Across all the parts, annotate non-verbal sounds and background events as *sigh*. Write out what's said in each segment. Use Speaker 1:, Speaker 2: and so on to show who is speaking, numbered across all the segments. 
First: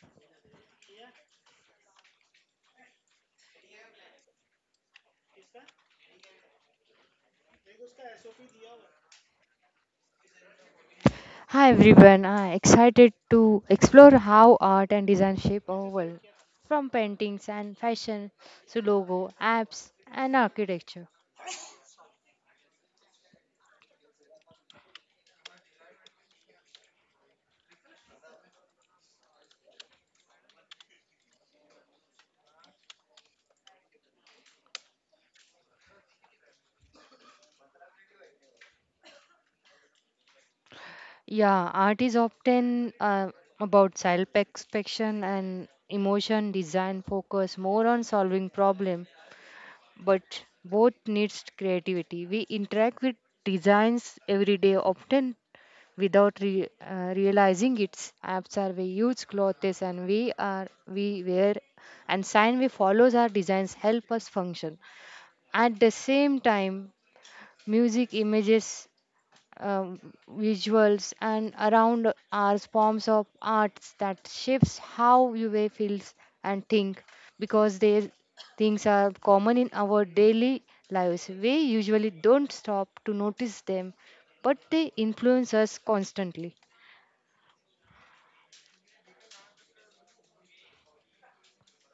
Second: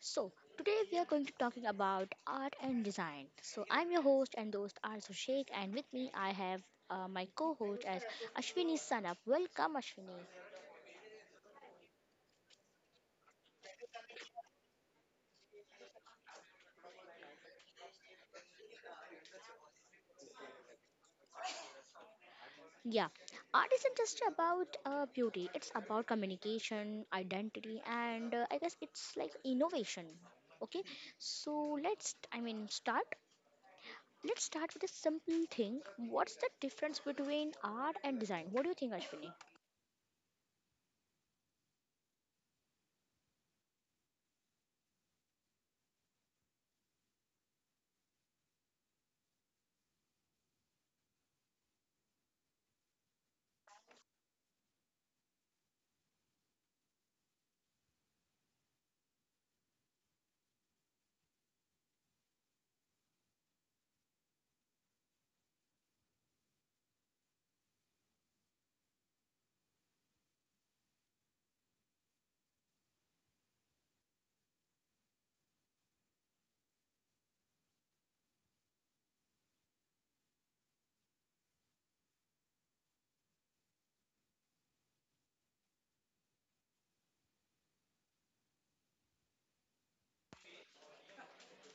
Speaker 1: So, today we are going to talking about art and design. So, I'm your host and host Arzu Sheikh, and with me I have my co-host as Ashwini Sanap. Welcome Ashwini.
Speaker 2: Hi everyone, I'm excited to explore how art and design shape our world, from paintings and fashion to logo, apps, and architecture.
Speaker 1: Yeah, art isn't just about beauty. It's about communication, identity, and I guess it's like innovation. Okay? So, let's I mean start Let's start with a simple thing. What's the difference between art and design? What do you think, Ashwini?
Speaker 2: Yeah, art is often about self expression and emotion. Design focus more on solving problem but both needs creativity. We interact with designs every day, often without realizing its apps are we use clothes and we wear and sign we follows our designs help us function at the same time music images um, visuals and around are forms of arts that shapes how you way feels and think because these things are common in our daily lives we usually don't stop to notice them but they influence us constantly.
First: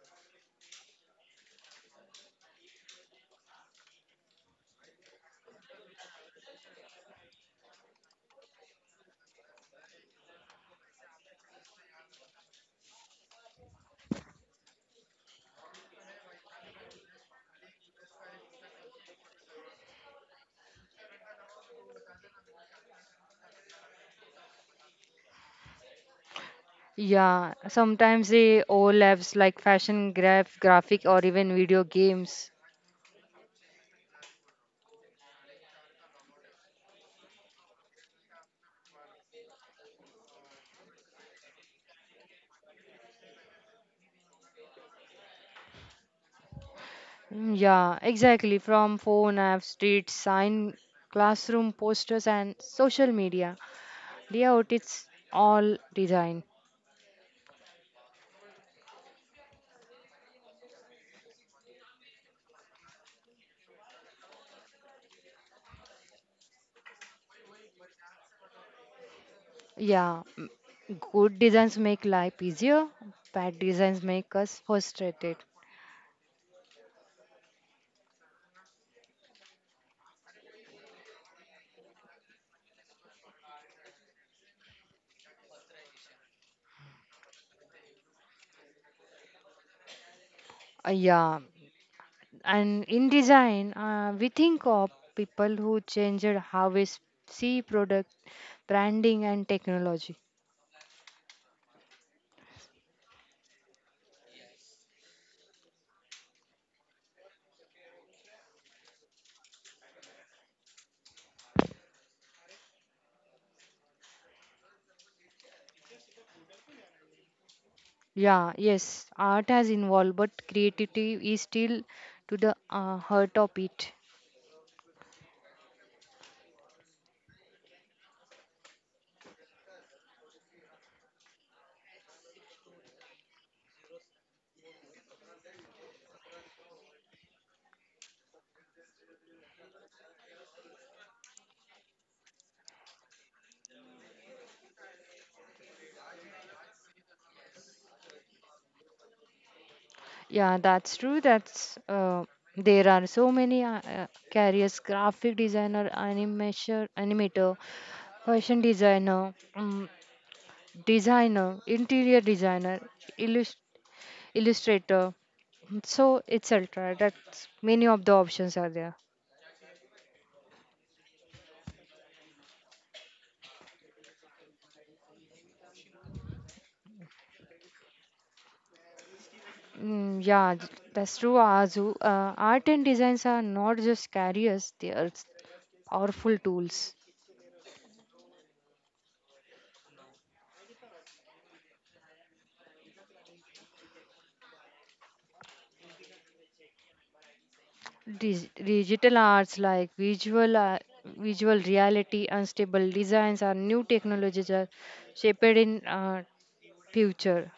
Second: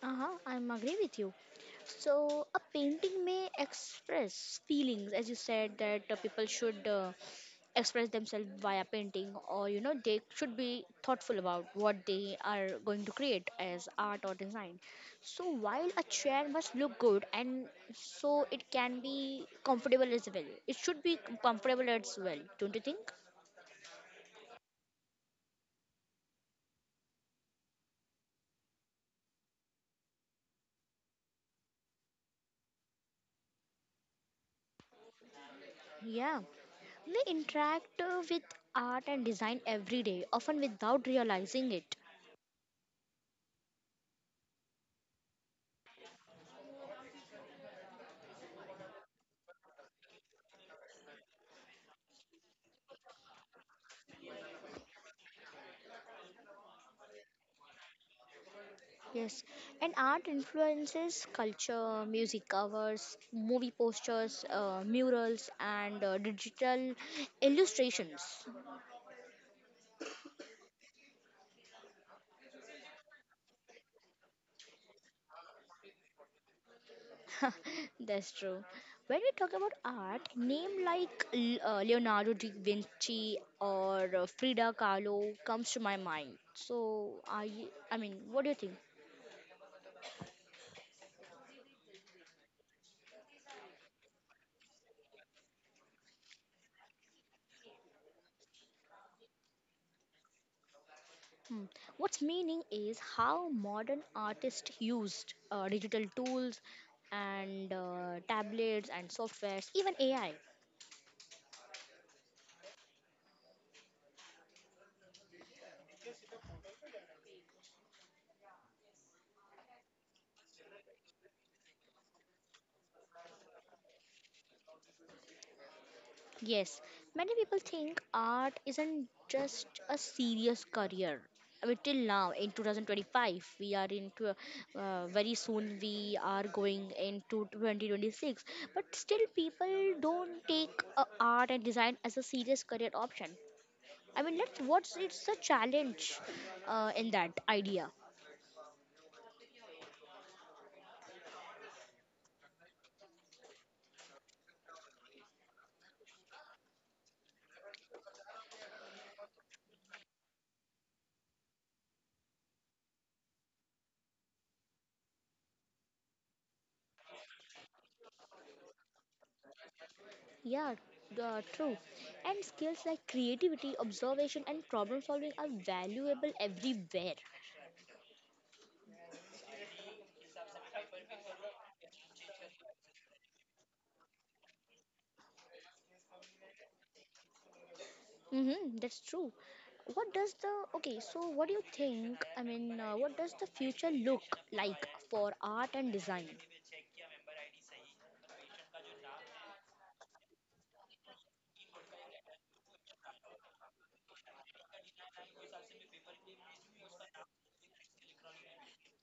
Speaker 1: Uh-huh, I'm agree with you. So a painting may express feelings, as you said that people should express themselves via painting, or you know they should be thoughtful about what they are going to create as art or design. So while a chair must look good, and so it can be comfortable as well. It should be comfortable as well, don't you think?
Speaker 2: Yeah, sometimes they overlaps like fashion graphic or even video games.
Speaker 1: Yeah, they interact with art and design every day, often without realizing it.
Speaker 2: Mm, yeah, exactly. From phone apps, street sign, classroom posters, and social media. Yeah, it is all design.
Speaker 1: Yes, and art influences culture, music covers, movie posters, murals, and digital illustrations.
Speaker 2: Yeah, m- Good designs make life easier, bad designs make us frustrated.
Speaker 1: *laughs* That's true. When we talk about art, name like Leonardo da Vinci or Frida Kahlo comes to my mind. So, I mean, what do you think?
Speaker 2: Yeah, and in design, we think of people who changed how we s- see product, branding, and technology.
Speaker 1: Hmm. What's meaning is how modern artists used digital tools and tablets and softwares, even AI.
Speaker 2: Yeah, yes, art has involved, but creativity is still to the heart of it.
Speaker 1: Yes, many people think art isn't just a serious career. I mean, till now in 2025, we are into very soon we are going into 2026, but still people don't take art and design as a serious career option. I mean, let's what's it's a challenge in that idea.
Speaker 2: Yeah, that's true. That's There are so many careers: graphic designer, animation, animator, fashion designer, designer, interior designer, illus- illustrator. So etc. That's many of the options are there.
Speaker 1: Yeah, true. And skills like creativity, observation, and problem solving are valuable everywhere.
Speaker 2: That's true, Azu. Art and designs are not just careers; they are powerful tools.
Speaker 1: Mm-hmm, that's true. What does the okay? So, what do you think? I mean, what does the future look like for art and design?
Speaker 2: Digital arts like visual reality unstable designs are new technologies are shaped in future.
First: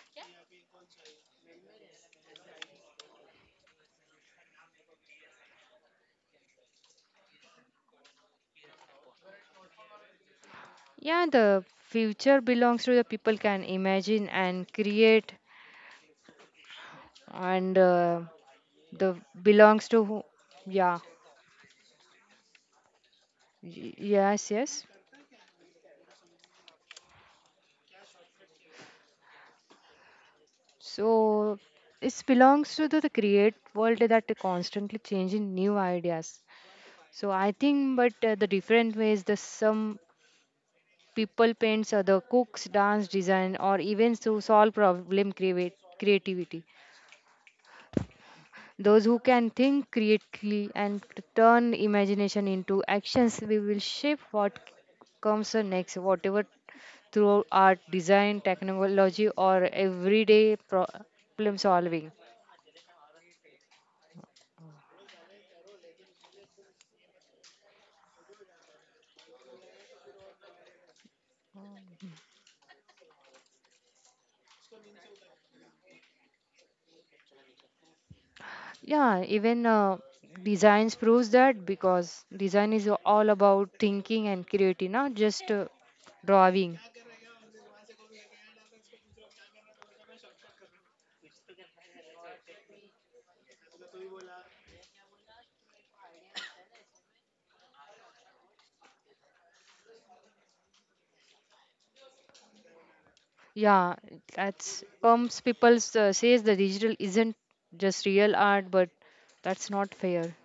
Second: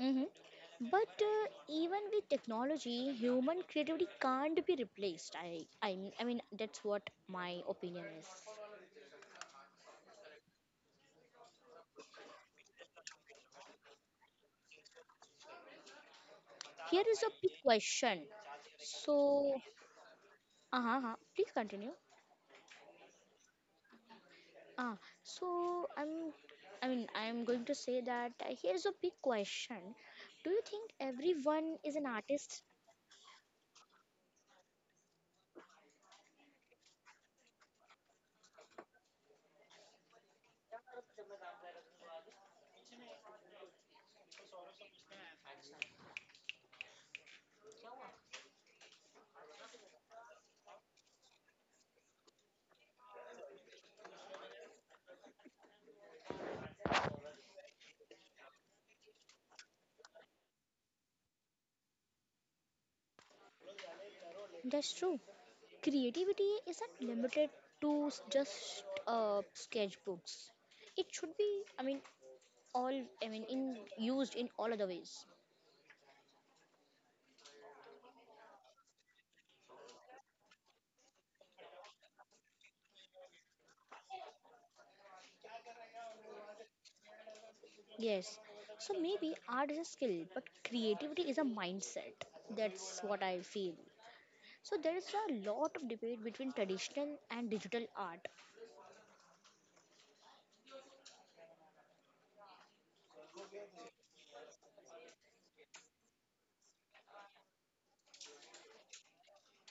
Speaker 1: Mm-hmm. But even with technology, human creativity can't be replaced. I mean, that's what my opinion is.
Speaker 2: Yeah, the future belongs to the people can imagine and create,
Speaker 1: Here
Speaker 2: and
Speaker 1: is a big
Speaker 2: the
Speaker 1: question.
Speaker 2: belongs to who-
Speaker 1: So,
Speaker 2: yeah.
Speaker 1: uh huh, please continue.
Speaker 2: Y- yes, yes,
Speaker 1: Ah, so I'm going to say that here is a big question.
Speaker 2: so
Speaker 1: Do you think
Speaker 2: it belongs to
Speaker 1: everyone
Speaker 2: the
Speaker 1: is an
Speaker 2: create
Speaker 1: artist?
Speaker 2: world that constantly changing new ideas, so I think but the different ways, the some people paints, other cooks, dance, design, or events to solve problem create, creativity. Those who can think creatively and turn imagination into actions, we will shape what comes next, whatever through art, design, technology, or everyday problem solving.
Speaker 1: That's true. Creativity isn't limited to just sketchbooks. It should be, I mean, all, I mean, in used in all other ways.
Speaker 2: Yeah, even designs proves that because design is all about thinking and creativity, not just drawing.
Speaker 1: Yes. So maybe art is a skill, but creativity is a mindset. That's what I feel. So there is a lot of debate between traditional and digital art.
Speaker 2: Yeah, that's comes people says the digital isn't just real art, but that's not fair.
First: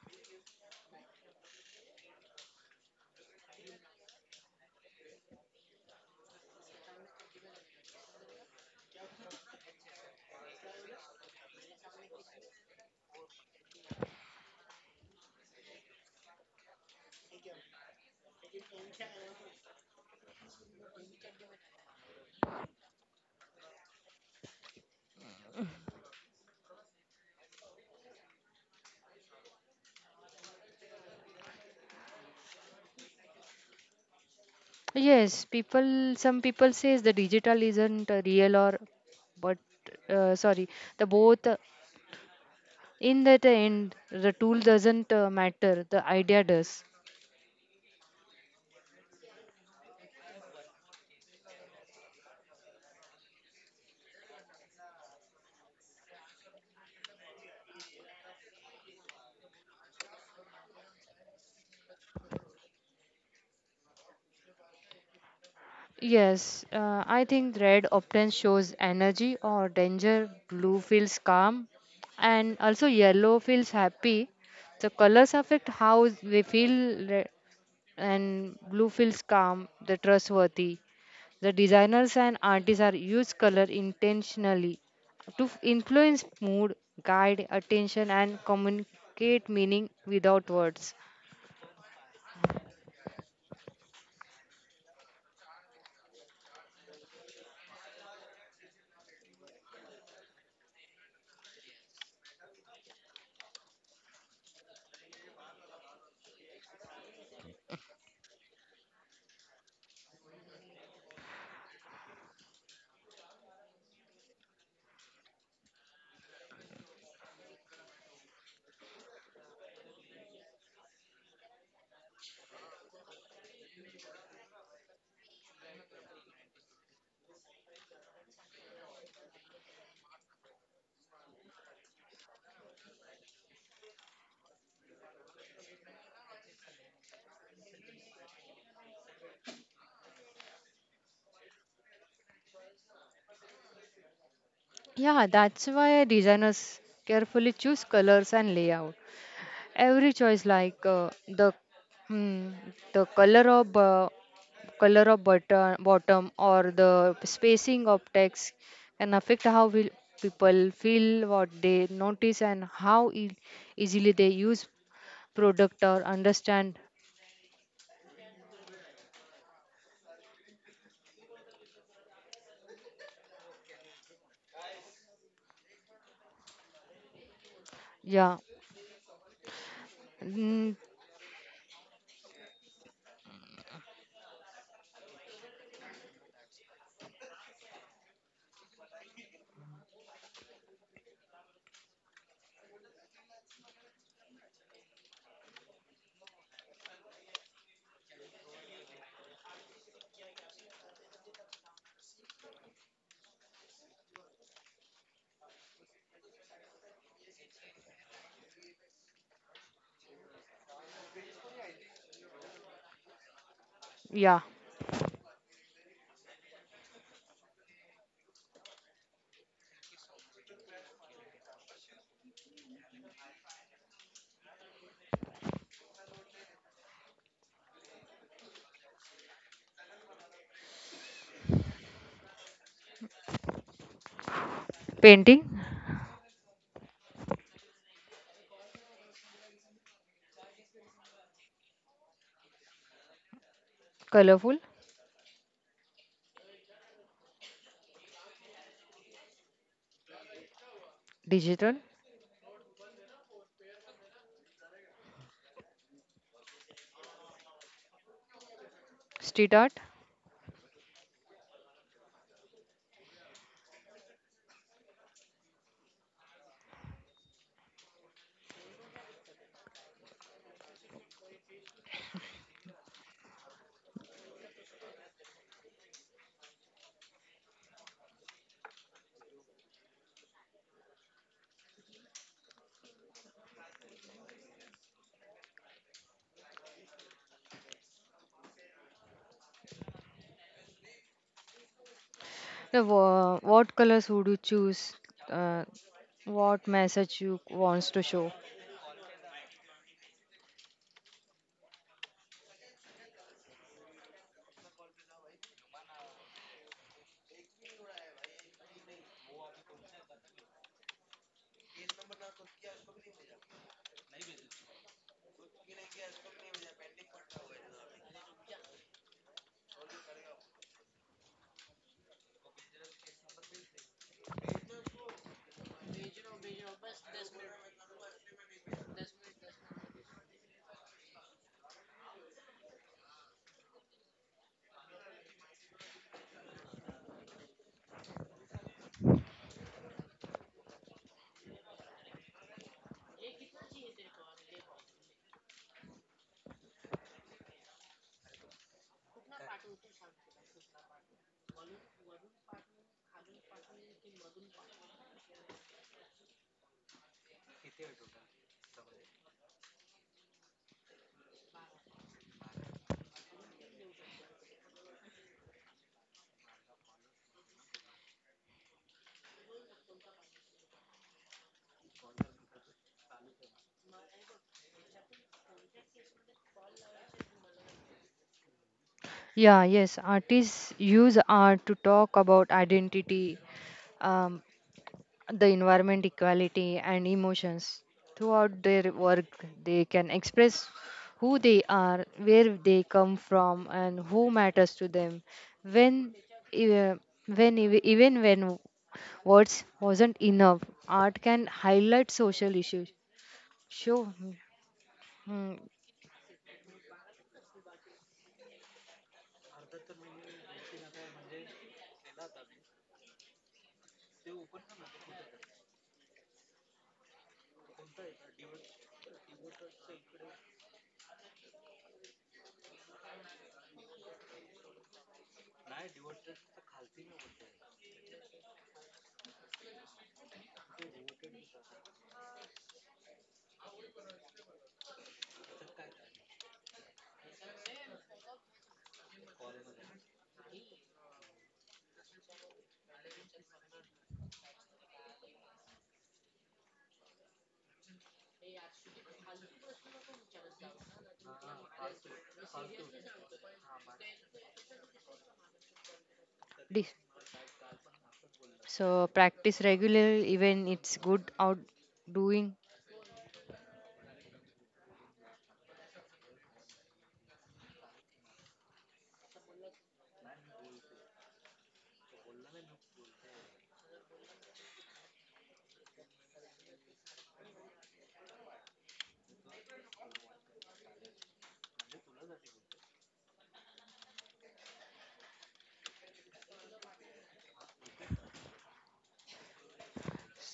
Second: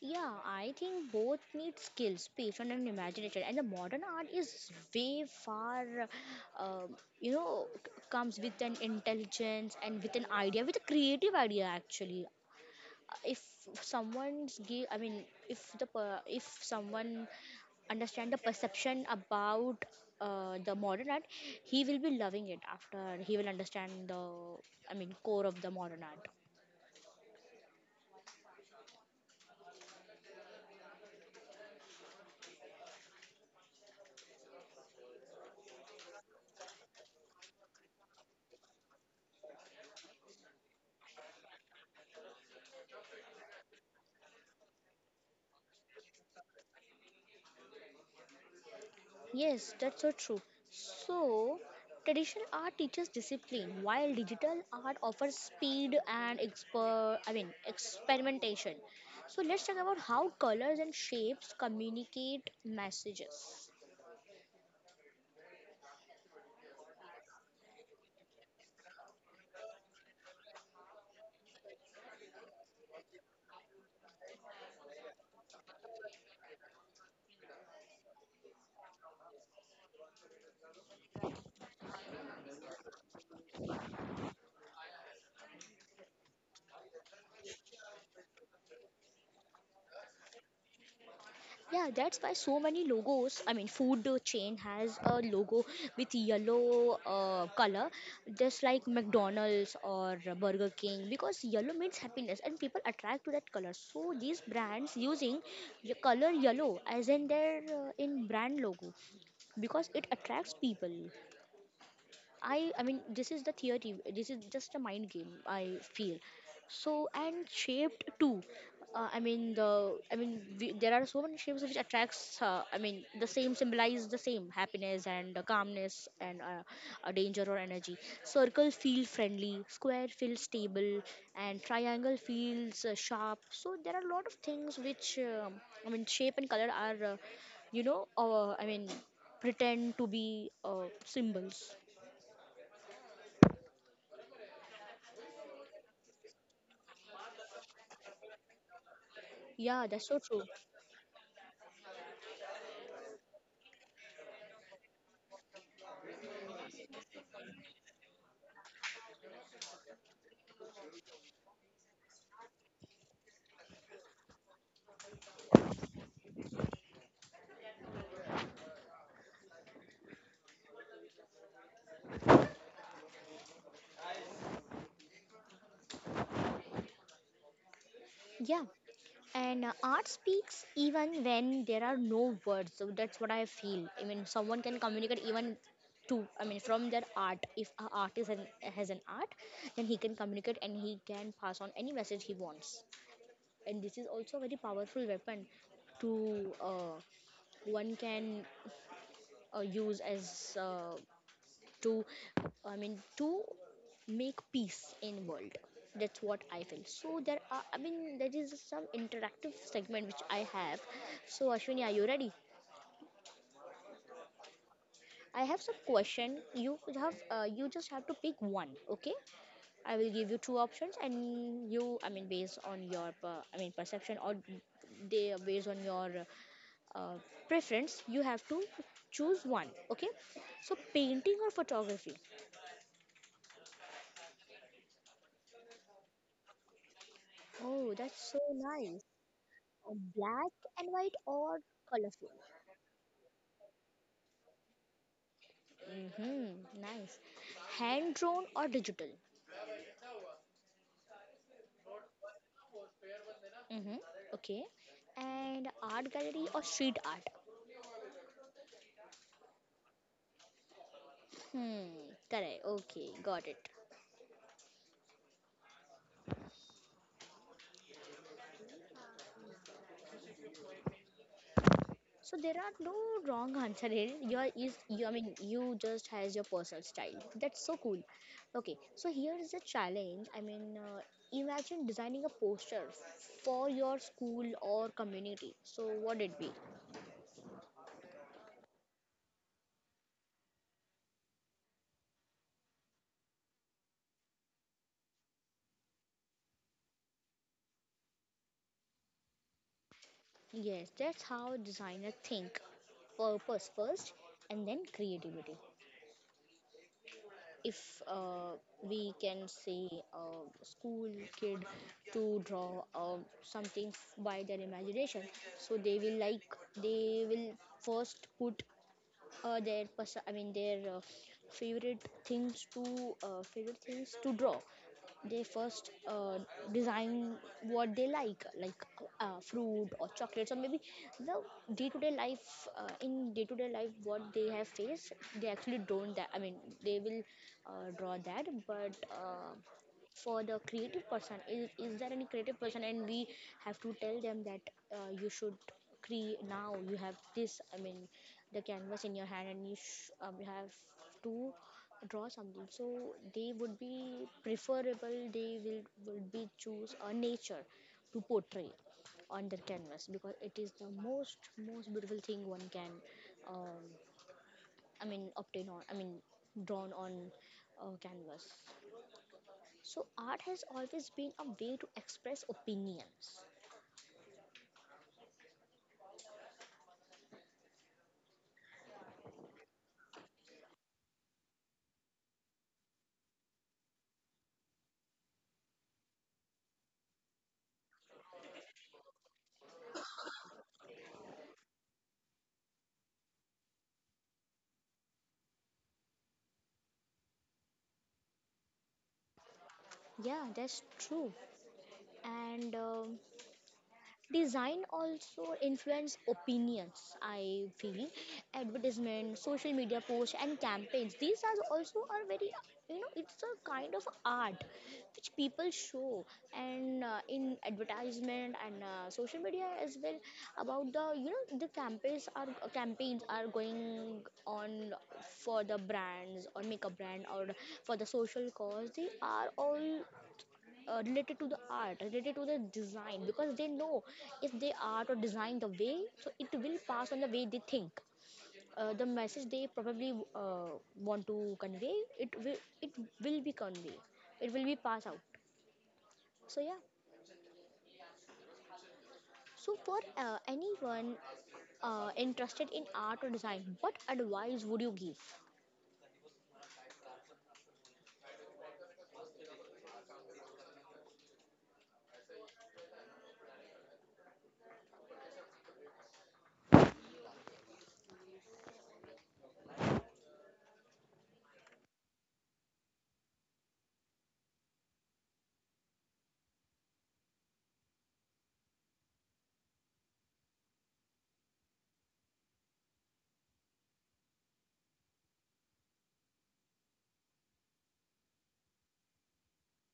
Speaker 1: Yeah, I think both need skills, patience, and imagination. And the modern art is way far, you know, comes with an intelligence and with an idea, with a creative idea actually. If someone's give, I mean, if the per- if someone understand the perception about the modern art, he will be loving it after he will understand the, I mean, core of the modern art.
Speaker 2: Yes, people. Some people says the digital isn't real or, but sorry, the both. In that end, the tool doesn't matter. The idea does.
Speaker 1: Yes, that's so true. So, traditional art teaches discipline, while digital art offers speed and experimentation. So let's talk about how colors and shapes communicate messages.
Speaker 2: Yes, I think red often shows energy or danger. Blue feels calm, and also yellow feels happy. The colors affect how we feel, and blue feels calm, the trustworthy. The designers and artists are use color intentionally to influence mood, guide attention, and communicate meaning without words.
Speaker 1: Yeah, that's why so many logos. I mean, food chain has a logo with yellow color, just like McDonald's or Burger King, because yellow means happiness, and people attract to that color. So these brands using the color yellow as in their in brand logo because it attracts people. I mean this is the theory. This is just a mind game. I feel so, and shaped too. I mean, there are so many shapes which attracts. I mean the same symbolize the same happiness and calmness and danger or energy. Circle feel friendly. Square feels stable and triangle feels sharp. So there are a lot of things which I mean shape and color are you know I mean pretend to be symbols.
Speaker 2: Yeah, that's why designers carefully choose colors and layout. Every choice like
Speaker 1: Yeah, that's so true.
Speaker 2: hmm, the color of button, bottom or the spacing of text can affect how will people feel what they notice and easily they use product or understand. Yeah.
Speaker 1: Yeah,
Speaker 2: Mm,
Speaker 1: and art speaks even when there are no words. So that's what I feel. I mean, someone can communicate even to, I mean, from their art. If an artist an, has an art, then he can communicate and he can pass on any message he wants. And this is also a very powerful weapon to one can use as to I mean to make peace in world. That's what I feel. So there are I mean there is some interactive segment which I have. So Ashwini, are you ready?
Speaker 2: yeah.
Speaker 1: I have some question. You have you just have to pick one. Okay, I will give you two options, and you I mean based on your perception or they based on your uh, preference, you have to choose one. Okay, so painting or photography.
Speaker 2: Painting.
Speaker 1: Oh, that's so nice. Or black and white or colorful?
Speaker 2: Colorful.
Speaker 1: Mm-hmm. Nice. Hand drawn or digital?
Speaker 2: Digital.
Speaker 1: Mm-hmm. Okay. And art gallery or street art?
Speaker 2: Street art.
Speaker 1: Hmm. Correct. Okay. Got it. So there are no wrong answer here. Your is you. I mean, you just has your personal style. That's so cool. Okay. So here is a challenge. I mean, imagine designing a poster for your school or community. So what it be?
Speaker 2: What colors would you choose, uh, what message you wants to show?
Speaker 1: Yes, that's how designers think. Purpose first and then creativity. If we can see a school kid to draw something by their imagination, so they will like they will first put their favorite things to draw. They first design what they like fruit or chocolates, or maybe the day-to-day life. In day-to-day life, what they have faced, they actually drawn that. I mean, they will draw that, but. For the creative person is there any creative person and we have to tell them that you should create, now you have this, I mean the canvas in your hand, and you you have to draw something, so they would be preferable, they will would be choose a nature to portray on their canvas, because it is the most most beautiful thing one can um, I mean obtain on I mean drawn on canvas. So, art has always been a way to express opinions.
Speaker 2: Yeah, yes, artists use art to talk about identity, um, the environment, equality, and emotions. Throughout their work, they can express who they are, where they come from, and who matters to them. When, uh, Even when words wasn't enough,
Speaker 1: Yeah,
Speaker 2: art
Speaker 1: that's
Speaker 2: can
Speaker 1: true.
Speaker 2: highlight social issues.
Speaker 1: And
Speaker 2: Show.
Speaker 1: Design
Speaker 2: Mm.
Speaker 1: also influence opinions, I feel. Advertisement, social media posts, and campaigns. These are also are very, you know, it's a kind of art which people show. And in advertisement and social media as well, about the you know the campaigns are going on for the brands or makeup brand or for the social cause. They are all related to the art, related to the design, because they know if they art or design the way, so it will pass on the way they think, the message they probably want to convey, it will be conveyed, it will be passed out. So yeah. So, for anyone interested in art or design, what advice would you give?
Speaker 2: this- so practice regularly, even it's good outdoing.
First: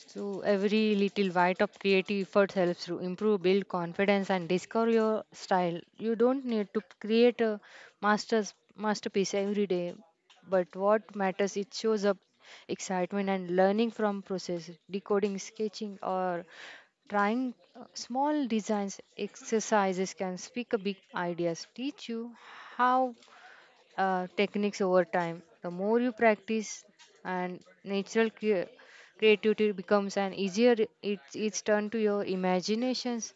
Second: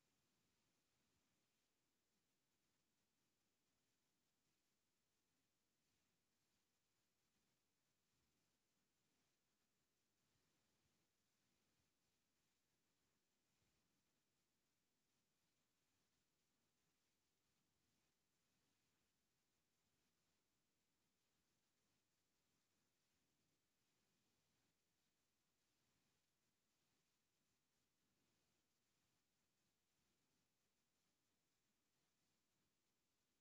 Speaker 2: So every little bite of creative effort helps to improve, build confidence, and discover your style. You don't need to create a master's masterpiece every day, but what matters it shows up excitement and learning from process, decoding, sketching, or trying small designs exercises can speak a big ideas teach you how techniques over time. The more you practice, and natural creativity becomes an easier. It's turned to your imaginations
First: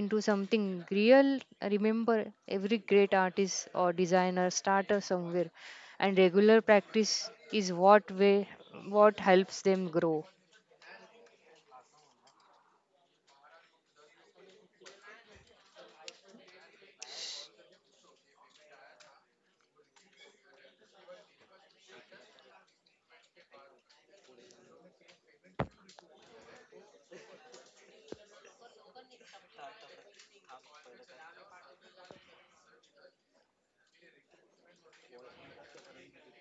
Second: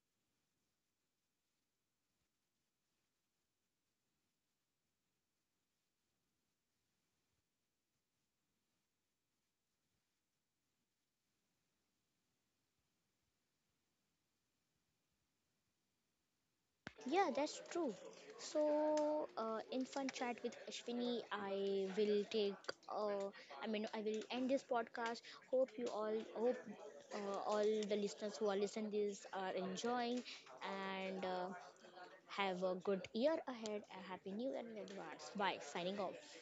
Speaker 2: into something real. Remember, every great artist or designer starter somewhere, and regular practice is what helps them grow.
Speaker 1: Yeah, that's true. So, in fun chat with Ashwini, I will take. Uh, I will end this podcast. Hope all the listeners who are listening this are enjoying, and have a good year ahead. A happy new year in advance. Bye. Signing off.